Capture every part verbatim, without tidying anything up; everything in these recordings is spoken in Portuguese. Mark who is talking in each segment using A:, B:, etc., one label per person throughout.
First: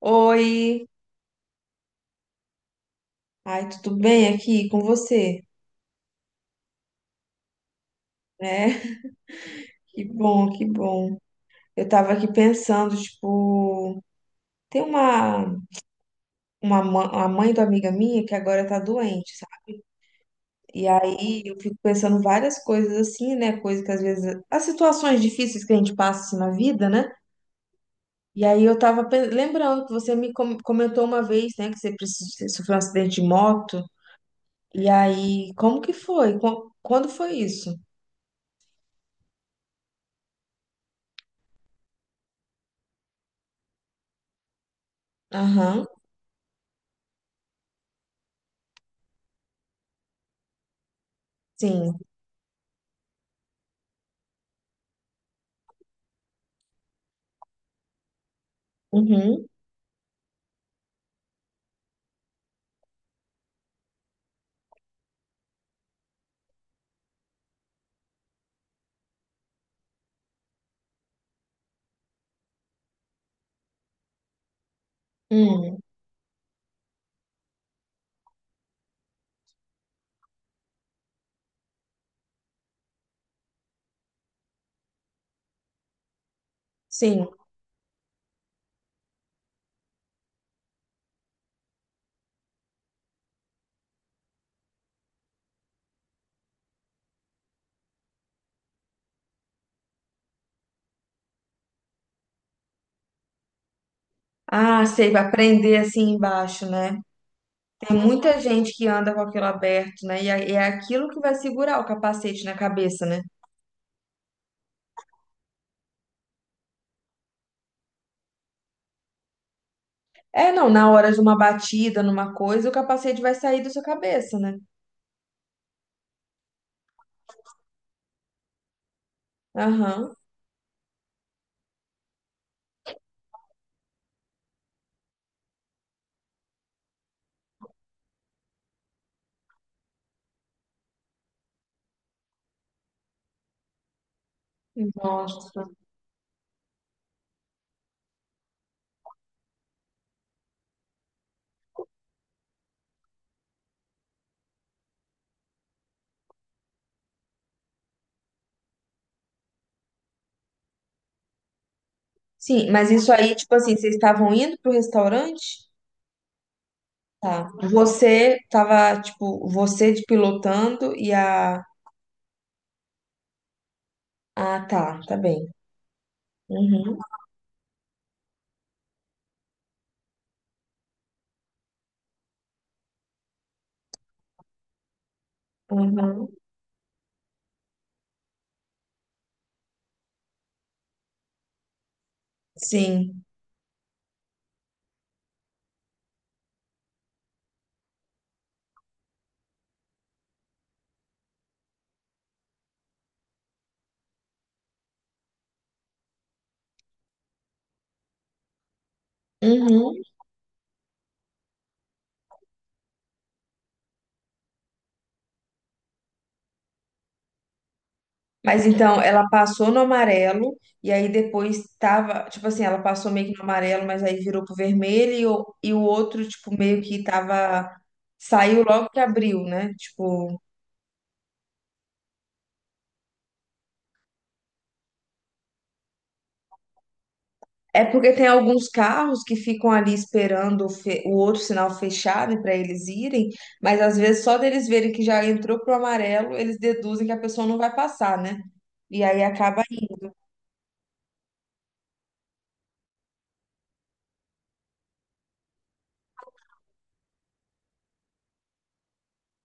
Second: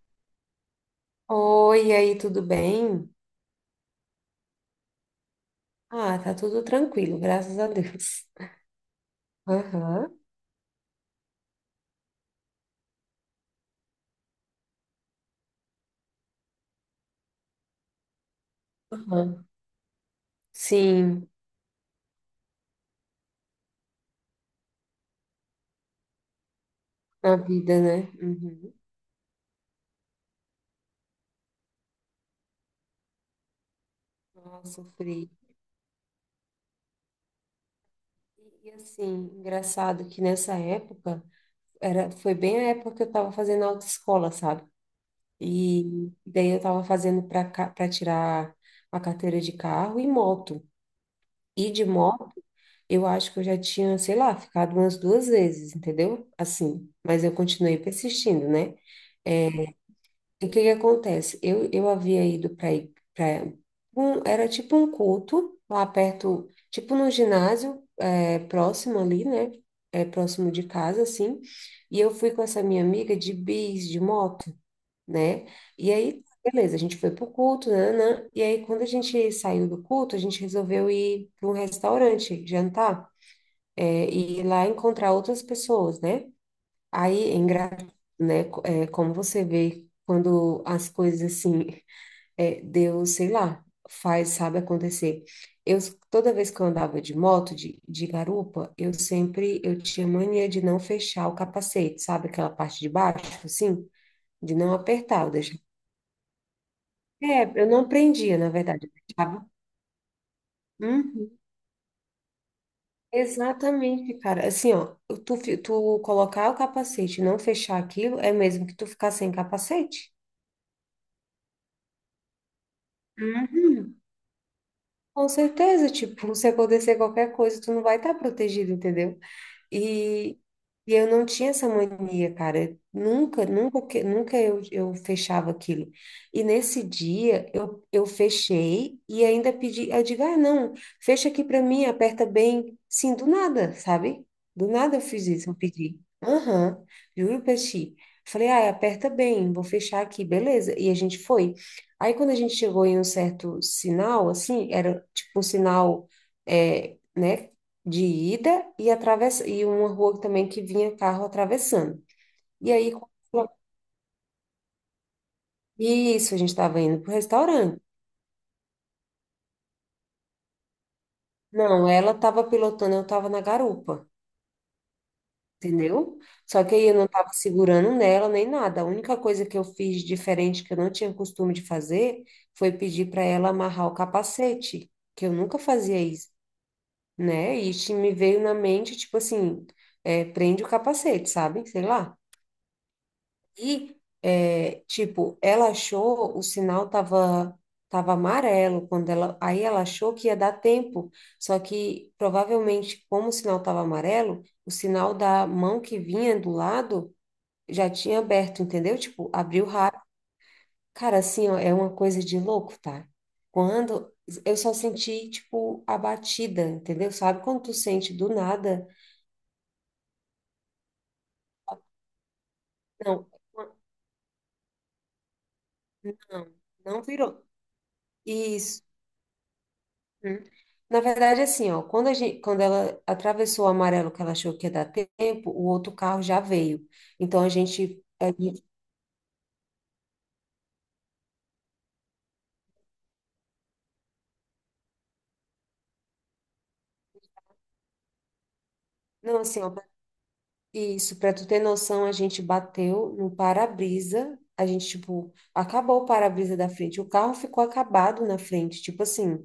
A: Oi,
B: Oi, e aí, tudo bem?
A: ai, tudo bem aqui com você?
B: Ah, tá tudo tranquilo, graças a Deus.
A: É, que
B: Aham,
A: bom, que bom. Eu tava aqui pensando, tipo, tem uma, uma, ma- uma mãe de uma amiga minha que agora tá doente,
B: aham.
A: sabe? E
B: Sim,
A: aí eu fico pensando várias coisas assim, né? Coisas que às vezes, as situações difíceis que a gente passa assim, na vida, né?
B: na vida, né?
A: E aí
B: Uhum.
A: eu tava pen- lembrando que você me com- comentou uma vez, né, que você precis- você sofreu um acidente de moto.
B: Ah,
A: E
B: sofri.
A: aí, como que foi? Qu- Quando foi isso?
B: E, assim, engraçado que nessa época, era, foi bem a época que eu tava fazendo autoescola, sabe?
A: Aham,
B: E daí eu tava fazendo para para tirar a carteira de carro e moto. E de
A: sim.
B: moto, eu acho que eu já tinha, sei lá, ficado umas duas vezes, entendeu? Assim, mas eu continuei persistindo, né?
A: Uhum.
B: E o que que acontece? Eu, eu havia ido para para um, era tipo um culto lá perto, tipo num ginásio é, próximo ali, né? É, próximo de casa, assim. E eu fui com essa minha amiga de bis, de moto, né?
A: Hum.
B: E aí, beleza, a gente foi pro culto, né, né? E aí, quando a gente saiu do culto, a gente resolveu ir para um restaurante jantar, é, e ir lá encontrar outras pessoas, né?
A: Sim.
B: Aí, é engra... né? co- é, como você vê quando as coisas assim, é, Deus, sei lá, faz, sabe acontecer. Eu, Toda vez que eu andava de moto, de, de garupa, eu sempre, eu tinha mania de não fechar o capacete, sabe? Aquela parte de baixo, assim, de não
A: Ah, sei,
B: apertar,
A: vai
B: eu deixava.
A: prender assim embaixo, né?
B: É, eu não
A: Tem
B: prendia,
A: muita
B: na
A: gente que
B: verdade, eu
A: anda com aquilo
B: deixava.
A: aberto, né? E é é aquilo que vai
B: Uhum.
A: segurar o capacete na cabeça, né?
B: Exatamente, cara. Assim, ó, tu, fi- tu colocar o capacete e não fechar aquilo, é mesmo que tu ficar sem capacete.
A: É, não, na hora de uma batida, numa coisa, o capacete vai sair da sua
B: Uhum.
A: cabeça, né?
B: Com certeza, tipo, se acontecer qualquer coisa, tu não vai estar protegido, entendeu?
A: Aham.
B: E, e eu não tinha essa mania, cara. Nunca, nunca, que- nunca eu, eu fechava aquilo. E nesse dia eu, eu fechei e ainda pedi, eu digo, ah, não, fecha aqui para mim, aperta bem. Sim, do nada, sabe? Do nada eu fiz isso, eu
A: Nossa.
B: pedi. Aham, juro pra ti. Falei, ah, aperta bem, vou fechar aqui, beleza. E a gente foi. Aí quando a gente chegou em um certo sinal, assim, era tipo um sinal, é, né? De ida e atravessa e uma rua também que vinha carro atravessando.
A: Sim,
B: E
A: mas
B: aí quando
A: isso aí,
B: ela-
A: tipo assim, vocês estavam indo pro restaurante?
B: isso, a gente estava indo pro
A: Tá.
B: restaurante.
A: Você tava, tipo, você de pilotando e a.
B: Não, ela estava pilotando, eu estava na garupa,
A: Ah, tá, tá bem.
B: entendeu? Só que aí eu
A: Uhum,
B: não estava segurando nela nem nada. A única coisa que eu fiz diferente que eu não tinha costume de fazer foi pedir para ela amarrar o capacete, que eu nunca fazia
A: uhum.
B: isso, né? E isso me veio na mente, tipo assim, é, prende o capacete, sabe? Sei lá.
A: Sim.
B: E, é, tipo, ela achou, o sinal tava, tava amarelo quando ela, aí ela achou que ia dar tempo, só que provavelmente, como o sinal tava amarelo, o sinal da mão que vinha do lado já tinha aberto, entendeu? Tipo, abriu
A: Uhum.
B: rápido. Cara, assim, ó, é uma coisa de louco, tá? Quando eu só senti, tipo, a batida, entendeu? Sabe quando tu sente do
A: Mas
B: nada?
A: então, ela passou no amarelo e aí depois tava, tipo assim, ela passou meio
B: Não,
A: que no amarelo, mas aí virou pro vermelho e o, e o outro,
B: não,
A: tipo, meio que
B: não virou.
A: tava, saiu
B: Isso.
A: logo que abriu, né?
B: Hum.
A: Tipo,
B: Na verdade, assim, ó, quando a gente, quando ela atravessou o amarelo que ela achou que ia dar tempo, o outro carro já veio. Então a
A: é
B: gente,
A: porque tem
B: a gente-
A: alguns carros que ficam ali esperando o, fe- o outro sinal fechado para eles irem, mas às vezes só deles verem que já entrou pro amarelo, eles deduzem que a pessoa não vai passar, né? E aí
B: não, assim,
A: acaba,
B: ó, pra-
A: indo.
B: isso, para tu ter noção, a gente bateu no para-brisa, a gente, tipo, acabou o para-brisa da frente, o carro ficou acabado na frente, tipo assim,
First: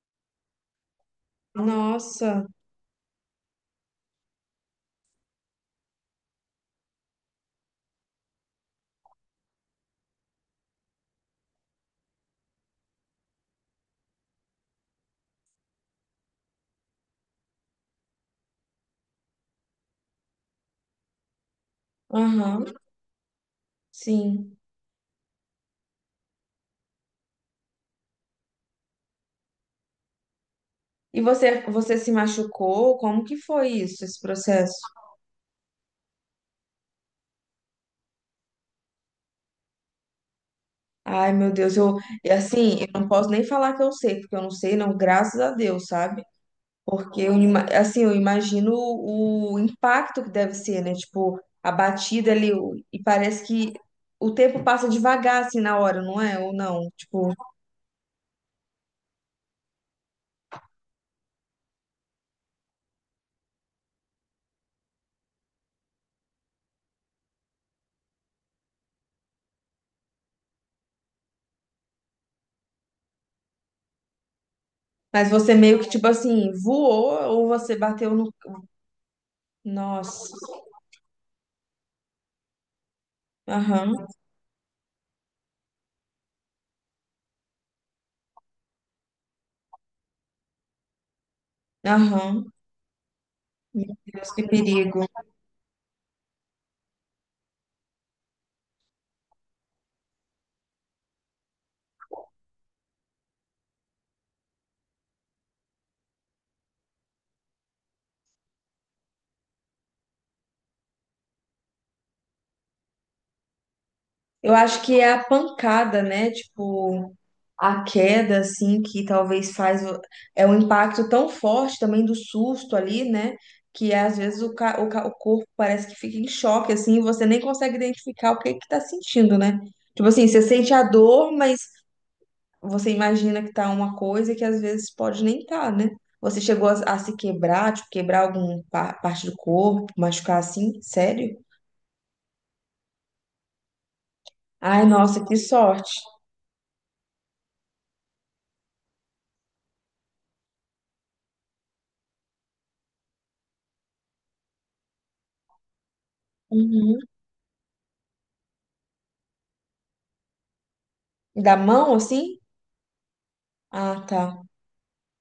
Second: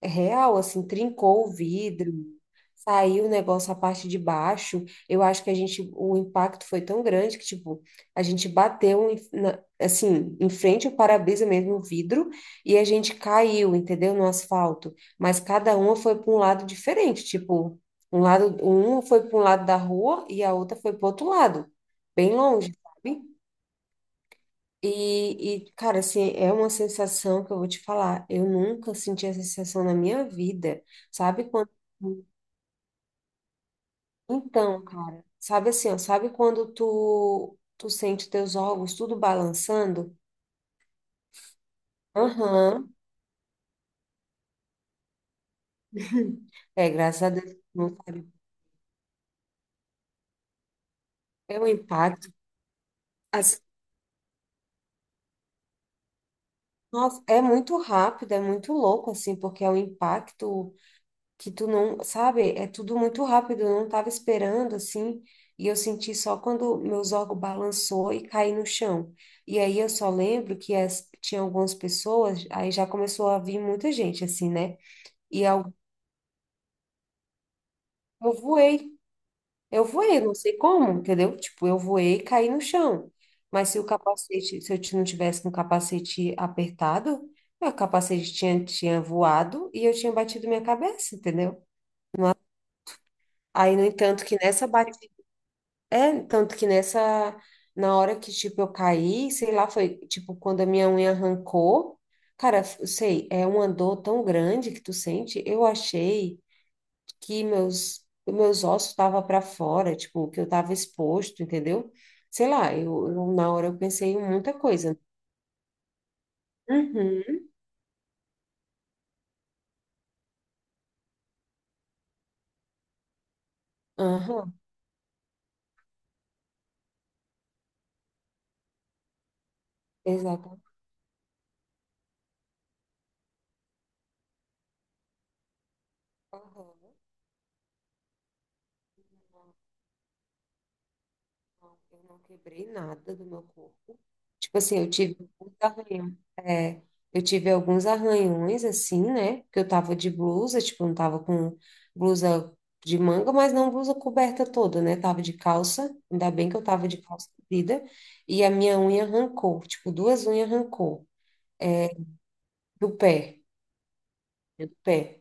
B: é real, assim, trincou o vidro,
A: Nossa,
B: saiu o negócio a parte de baixo. Eu acho que a gente, o impacto foi tão grande que, tipo, a gente bateu, em- na- assim, em frente ao para-brisa mesmo, o vidro, e a gente caiu, entendeu? No asfalto. Mas cada uma foi para um lado diferente, tipo, um lado, uma foi para um lado da rua e a outra foi para outro lado, bem
A: aham,
B: longe, sabe?
A: sim.
B: E, e, cara, assim, é uma sensação que eu vou te falar. Eu nunca senti essa sensação na minha vida.
A: E
B: Sabe
A: você,
B: quando.
A: você se machucou? Como que foi isso, esse processo?
B: Então, cara, sabe assim, ó, sabe quando tu, tu sente teus órgãos tudo balançando?
A: Ai, meu Deus, eu, e assim,
B: Aham.
A: eu não posso nem falar que eu sei, porque eu não sei, não, graças a Deus, sabe?
B: É,
A: Porque
B: graças a
A: eu,
B: Deus,
A: ima-
B: não,
A: assim, eu
B: cara.
A: imagino o impacto que deve ser, né? Tipo,
B: É um
A: a
B: impacto.
A: batida ali, o- e parece
B: Assim,
A: que o tempo passa devagar, assim, na hora, não é? Ou não?
B: nossa,
A: Tipo,
B: é muito rápido, é muito louco, assim, porque é um impacto. Que tu não, sabe, é tudo muito rápido, eu não tava esperando assim, e eu senti só quando meus órgãos balançou e caí no chão. E aí eu só lembro que as, tinha algumas pessoas, aí já começou a vir muita gente assim, né?
A: mas
B: E
A: você
B: eu,
A: meio que, tipo assim, voou ou você bateu no.
B: eu voei, eu voei, não
A: Nossa.
B: sei como, entendeu? Tipo, eu voei e caí no chão. Mas se o
A: Aham,
B: capacete, se eu ti- não tivesse com o capacete apertado, meu capacete tinha, tinha voado e eu tinha batido minha cabeça, entendeu?
A: aham.
B: Aí, no
A: Meu
B: entanto,
A: Deus,
B: que
A: que
B: nessa
A: perigo.
B: batida é, tanto que nessa, na hora que, tipo, eu caí, sei lá, foi, tipo, quando a minha unha arrancou, cara, eu sei, é uma dor tão grande que tu sente, eu achei que meus, meus ossos estavam para fora, tipo, que eu tava exposto, entendeu? Sei lá, eu, eu- na hora eu pensei em muita
A: Eu acho
B: coisa.
A: que é a pancada, né? Tipo,
B: Uhum,
A: a queda, assim, que talvez faz. O- É um impacto tão forte também do susto ali, né? Que é, às vezes o,
B: aham,
A: ca... o, ca- o corpo parece que fica em choque, assim, e você nem consegue identificar o que que tá sentindo, né? Tipo assim, você
B: exato.
A: sente a dor, mas você imagina que tá uma coisa que às vezes pode nem tá, né? Você chegou a,
B: Aham.
A: a se quebrar, tipo, quebrar alguma parte do corpo, machucar assim? Sério?
B: Não, eu não quebrei nada do meu corpo. Tipo assim,
A: Ai,
B: eu tive
A: nossa, que
B: alguns
A: sorte.
B: arranhões. É, eu tive alguns arranhões, assim, né? Porque eu tava de blusa, tipo, não tava com blusa de manga, mas não blusa coberta toda, né? Tava de calça, ainda bem que eu tava de
A: Uhum.
B: calça comprida. E a minha unha arrancou, tipo, duas unhas arrancou
A: Da mão, assim?
B: do pé.
A: Ah, tá.
B: É do pé.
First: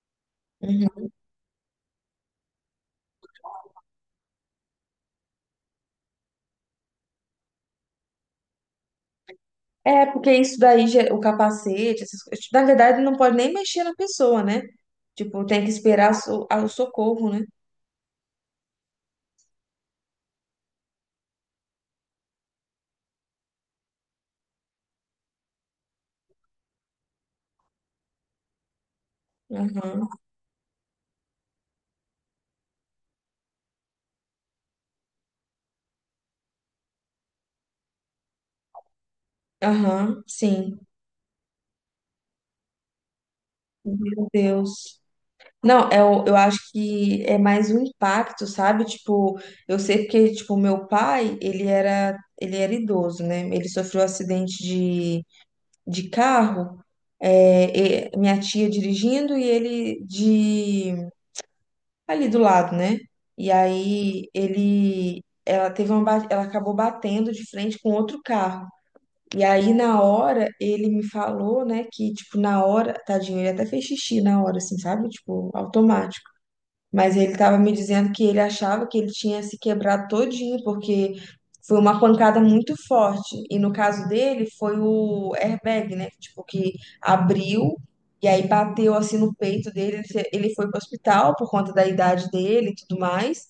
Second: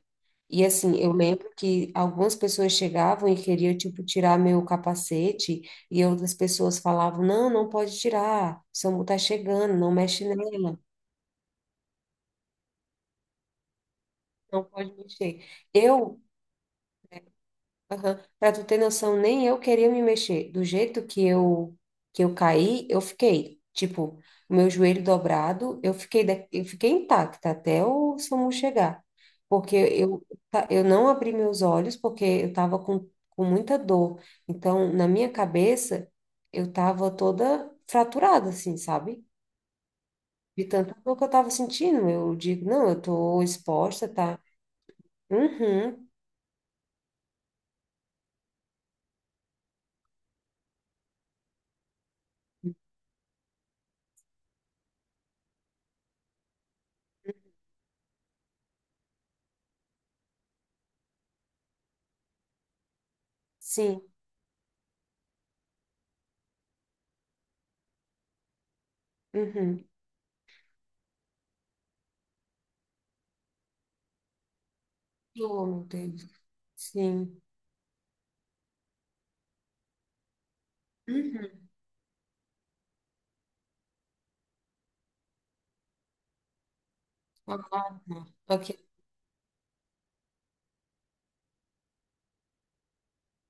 B: E assim,
A: Uhum.
B: eu lembro que algumas pessoas chegavam e queriam, tipo, tirar meu capacete, e outras pessoas falavam, não, não pode tirar, o SAMU tá chegando, não
A: É,
B: mexe
A: porque isso
B: nela,
A: daí, ge- o capacete, essas coisas. Na verdade, não pode nem mexer na pessoa, né?
B: não pode
A: Tipo,
B: mexer.
A: tem que esperar
B: Eu
A: so- ah, o socorro, né?
B: Aham. Pra tu ter noção, nem eu queria me mexer. Do jeito que eu que eu caí, eu fiquei, tipo, o meu joelho dobrado, eu fiquei da- eu fiquei intacta até o SAMU chegar. Porque
A: Aham,
B: eu tá, eu não abri meus olhos porque eu tava com com muita dor. Então, na minha cabeça, eu tava toda fraturada assim, sabe?
A: aham,
B: De
A: sim.
B: tanta dor que eu tava sentindo, eu digo, não, eu tô exposta,
A: Meu
B: tá?
A: Deus. Não, é,
B: Uhum.
A: o- eu acho que é mais um impacto, sabe? Tipo, eu sei porque, tipo, meu pai, ele era, ele era idoso, né? Ele sofreu um acidente de, de carro, é, e- minha tia dirigindo e ele de ali do lado, né? E
B: Sim.
A: aí ele, ela teve uma, ba- ela acabou batendo de frente com outro carro. E aí
B: Uhum.
A: na hora ele me falou, né, que tipo na hora, tadinho, ele até fez xixi na hora, assim, sabe? Tipo
B: Oh, meu Deus.
A: automático. Mas ele
B: Sim.
A: estava me dizendo que ele achava que ele tinha se quebrado todinho, porque
B: Uhum.
A: foi uma pancada muito forte. E no caso dele, foi o airbag, né? Tipo, que
B: Ah,
A: abriu e aí
B: tá. Ok.
A: bateu assim no peito dele. Ele fe- ele foi para o hospital por conta da idade dele e tudo mais.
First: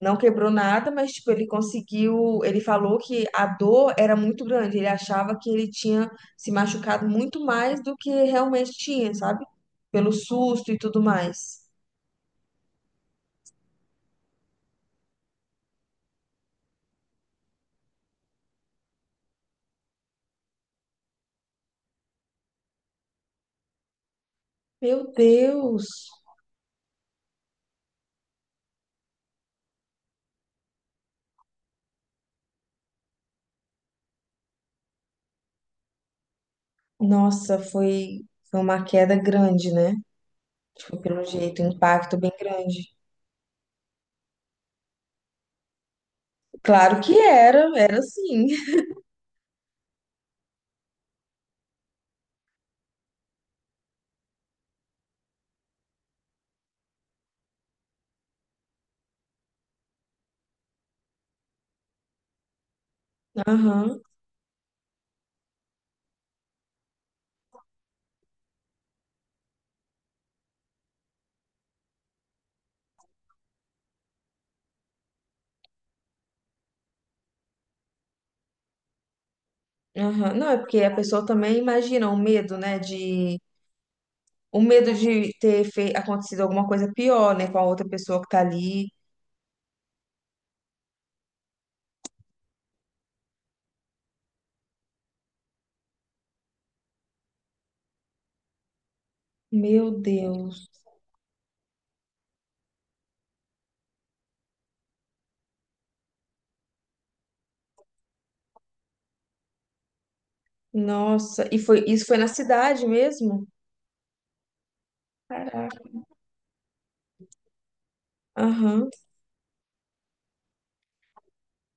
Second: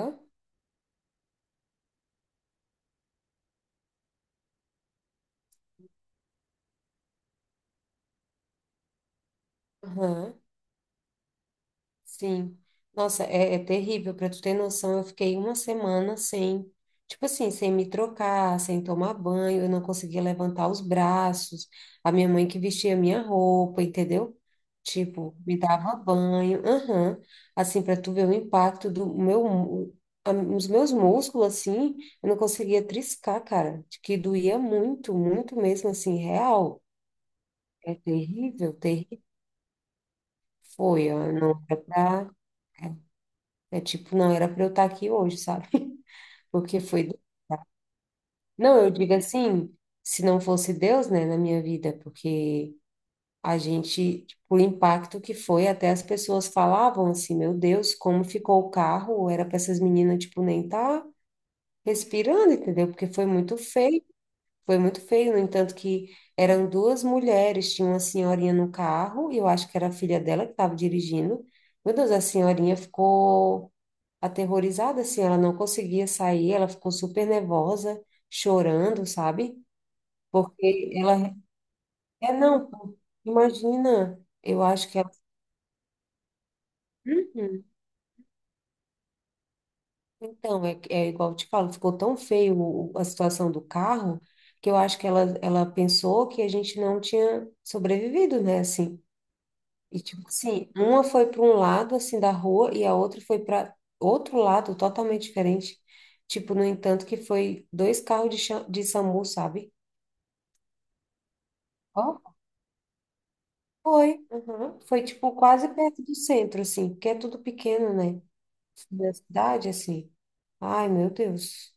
A: Não quebrou nada, mas tipo, ele conseguiu. Ele falou que a dor era muito grande. Ele achava que ele tinha se machucado muito mais do que realmente tinha, sabe? Pelo
B: Aham.
A: susto e tudo mais.
B: Sim. Nossa, é, é terrível. Para tu ter noção, eu fiquei uma semana sem, tipo assim, sem me trocar, sem tomar banho, eu não conseguia levantar os braços. A minha mãe que vestia a minha roupa, entendeu?
A: Meu
B: Tipo, me
A: Deus!
B: dava banho. Aham. Assim, para tu ver o impacto do meu, mu- a- os meus músculos, assim, eu não conseguia triscar, cara. De Que doía muito, muito mesmo, assim, real.
A: Nossa,
B: É
A: foi, foi
B: terrível,
A: uma queda
B: terrível.
A: grande, né? Tipo,
B: Foi, ó,
A: pelo
B: não
A: jeito, um
B: era
A: impacto
B: pra.
A: bem grande.
B: É tipo, não era para eu estar aqui hoje, sabe? Porque
A: Claro
B: foi.
A: que era, era sim.
B: Não, eu digo assim, se não fosse Deus, né, na minha vida, porque a gente, tipo, o impacto que foi, até as pessoas falavam assim, meu Deus, como ficou o carro? Era para essas meninas, tipo, nem tá respirando, entendeu? Porque foi muito
A: Aham,
B: feio, foi muito feio. No entanto, que eram duas mulheres, tinha uma senhorinha no carro, e eu acho que era a filha dela que estava dirigindo. Meu Deus, a senhorinha ficou aterrorizada, assim, ela não conseguia sair, ela ficou super nervosa, chorando, sabe?
A: aham. Não, é porque
B: Porque
A: a pessoa
B: ela,
A: também imagina o
B: é
A: medo,
B: não,
A: né?
B: pô,
A: De,
B: imagina,
A: o
B: eu acho
A: medo
B: que ela,
A: de ter fe... acontecido alguma coisa pior, né? Com a
B: Uhum.
A: outra pessoa que tá ali.
B: Então, é, é igual eu te falo, ficou tão feio o- a situação do carro, que eu acho que ela, ela pensou que a gente não tinha sobrevivido, né, assim,
A: Meu
B: e tipo assim,
A: Deus.
B: uma foi para um lado, assim, da rua, e a outra foi para outro lado, totalmente diferente, tipo, no entanto, que foi dois carros de, cha- de SAMU, sabe?
A: Nossa, e foi,
B: Ó,
A: isso foi na cidade mesmo?
B: foi. Uhum. Foi, tipo, quase
A: Caraca.
B: perto do centro, assim, porque é tudo pequeno, né?
A: Aham.
B: Da cidade, assim. Ai, meu Deus.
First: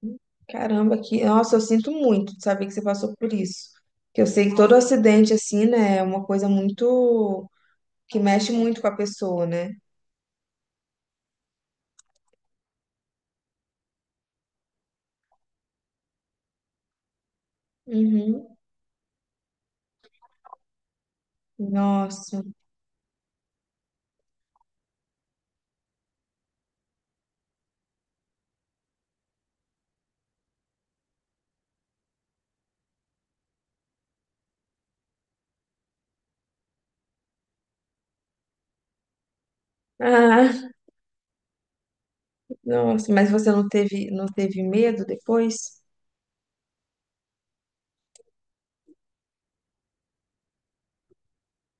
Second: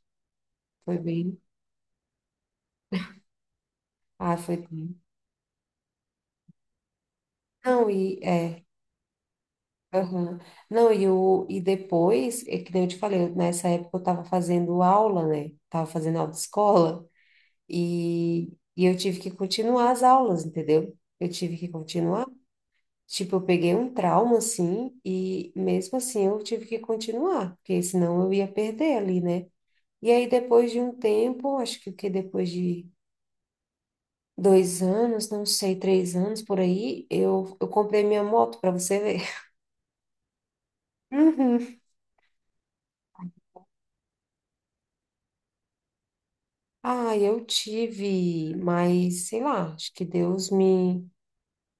B: Foi
A: Caramba, que,
B: bem.
A: nossa, eu sinto muito de saber que você passou por isso. Que eu
B: Ah,
A: sei que
B: foi
A: todo
B: bem.
A: acidente, assim, né, é uma coisa muito,
B: Não,
A: que
B: e
A: mexe
B: é.
A: muito com a pessoa, né?
B: Aham. Não, e, o, e depois, é que nem eu te falei, eu- nessa época eu tava fazendo aula, né? Tava fazendo aula de escola
A: Uhum.
B: e, e eu tive que continuar as aulas, entendeu? Eu tive que continuar.
A: Nossa.
B: Tipo, eu peguei um trauma, assim, e mesmo assim eu tive que continuar, porque senão eu ia perder ali, né? E aí, depois de um tempo, acho que, o que depois de dois anos, não sei, três anos por aí, eu, eu comprei minha moto para você ver.
A: Ah,
B: Uhum.
A: nossa, mas você não teve, não teve medo depois?
B: Ah, eu tive, mas sei lá, acho que Deus me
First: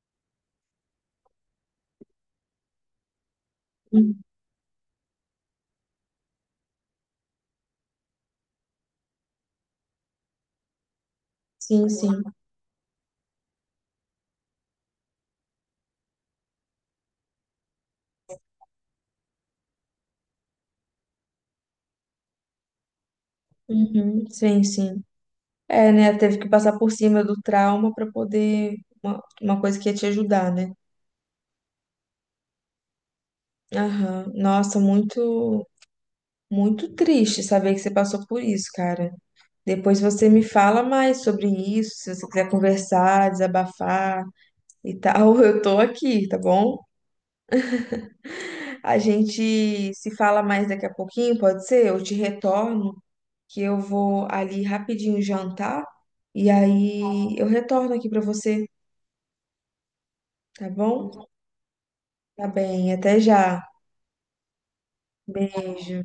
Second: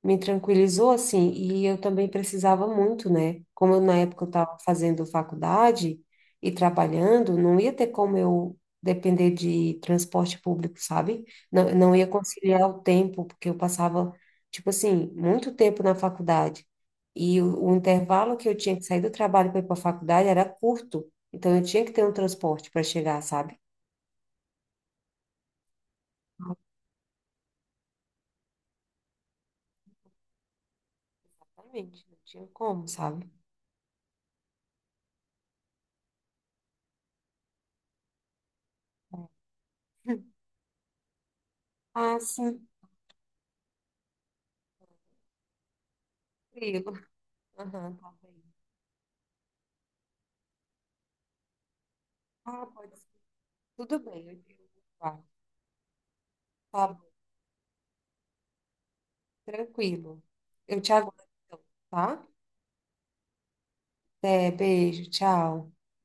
B: me tranquilizou assim, e eu também precisava muito, né? Como eu, na
A: Hum,
B: época eu estava fazendo faculdade e trabalhando, não ia ter como eu depender de transporte público, sabe? Não,
A: Sim,
B: não ia
A: sim.
B: conciliar o tempo, porque eu passava, tipo assim, muito tempo na faculdade. E o, o intervalo que eu tinha que sair do trabalho para ir para a faculdade era curto. Então eu tinha que ter um transporte para chegar, sabe?
A: Uhum, sim, sim. É, né, teve que passar por cima do trauma para poder, uma, uma coisa que ia te ajudar, né?
B: Exatamente, não tinha como, sabe?
A: Aham. Nossa, muito, muito triste saber que você passou por isso, cara. Depois
B: É.
A: você me fala mais sobre isso, se
B: Ah,
A: você quiser
B: sim,
A: conversar, desabafar e tal, eu tô aqui, tá bom?
B: tranquilo. Aham, tá bem.
A: A gente se fala mais daqui a pouquinho, pode ser? Eu te
B: Ah,
A: retorno,
B: pode ser.
A: que eu
B: Tudo
A: vou
B: bem, eu digo.
A: ali rapidinho
B: Tá,
A: jantar e
B: tá bom,
A: aí eu retorno aqui pra você,
B: tranquilo.
A: tá
B: Eu te aguardo,
A: bom?
B: então, tá?
A: Tá bem, até já.
B: Até, beijo, tchau.
A: Beijo.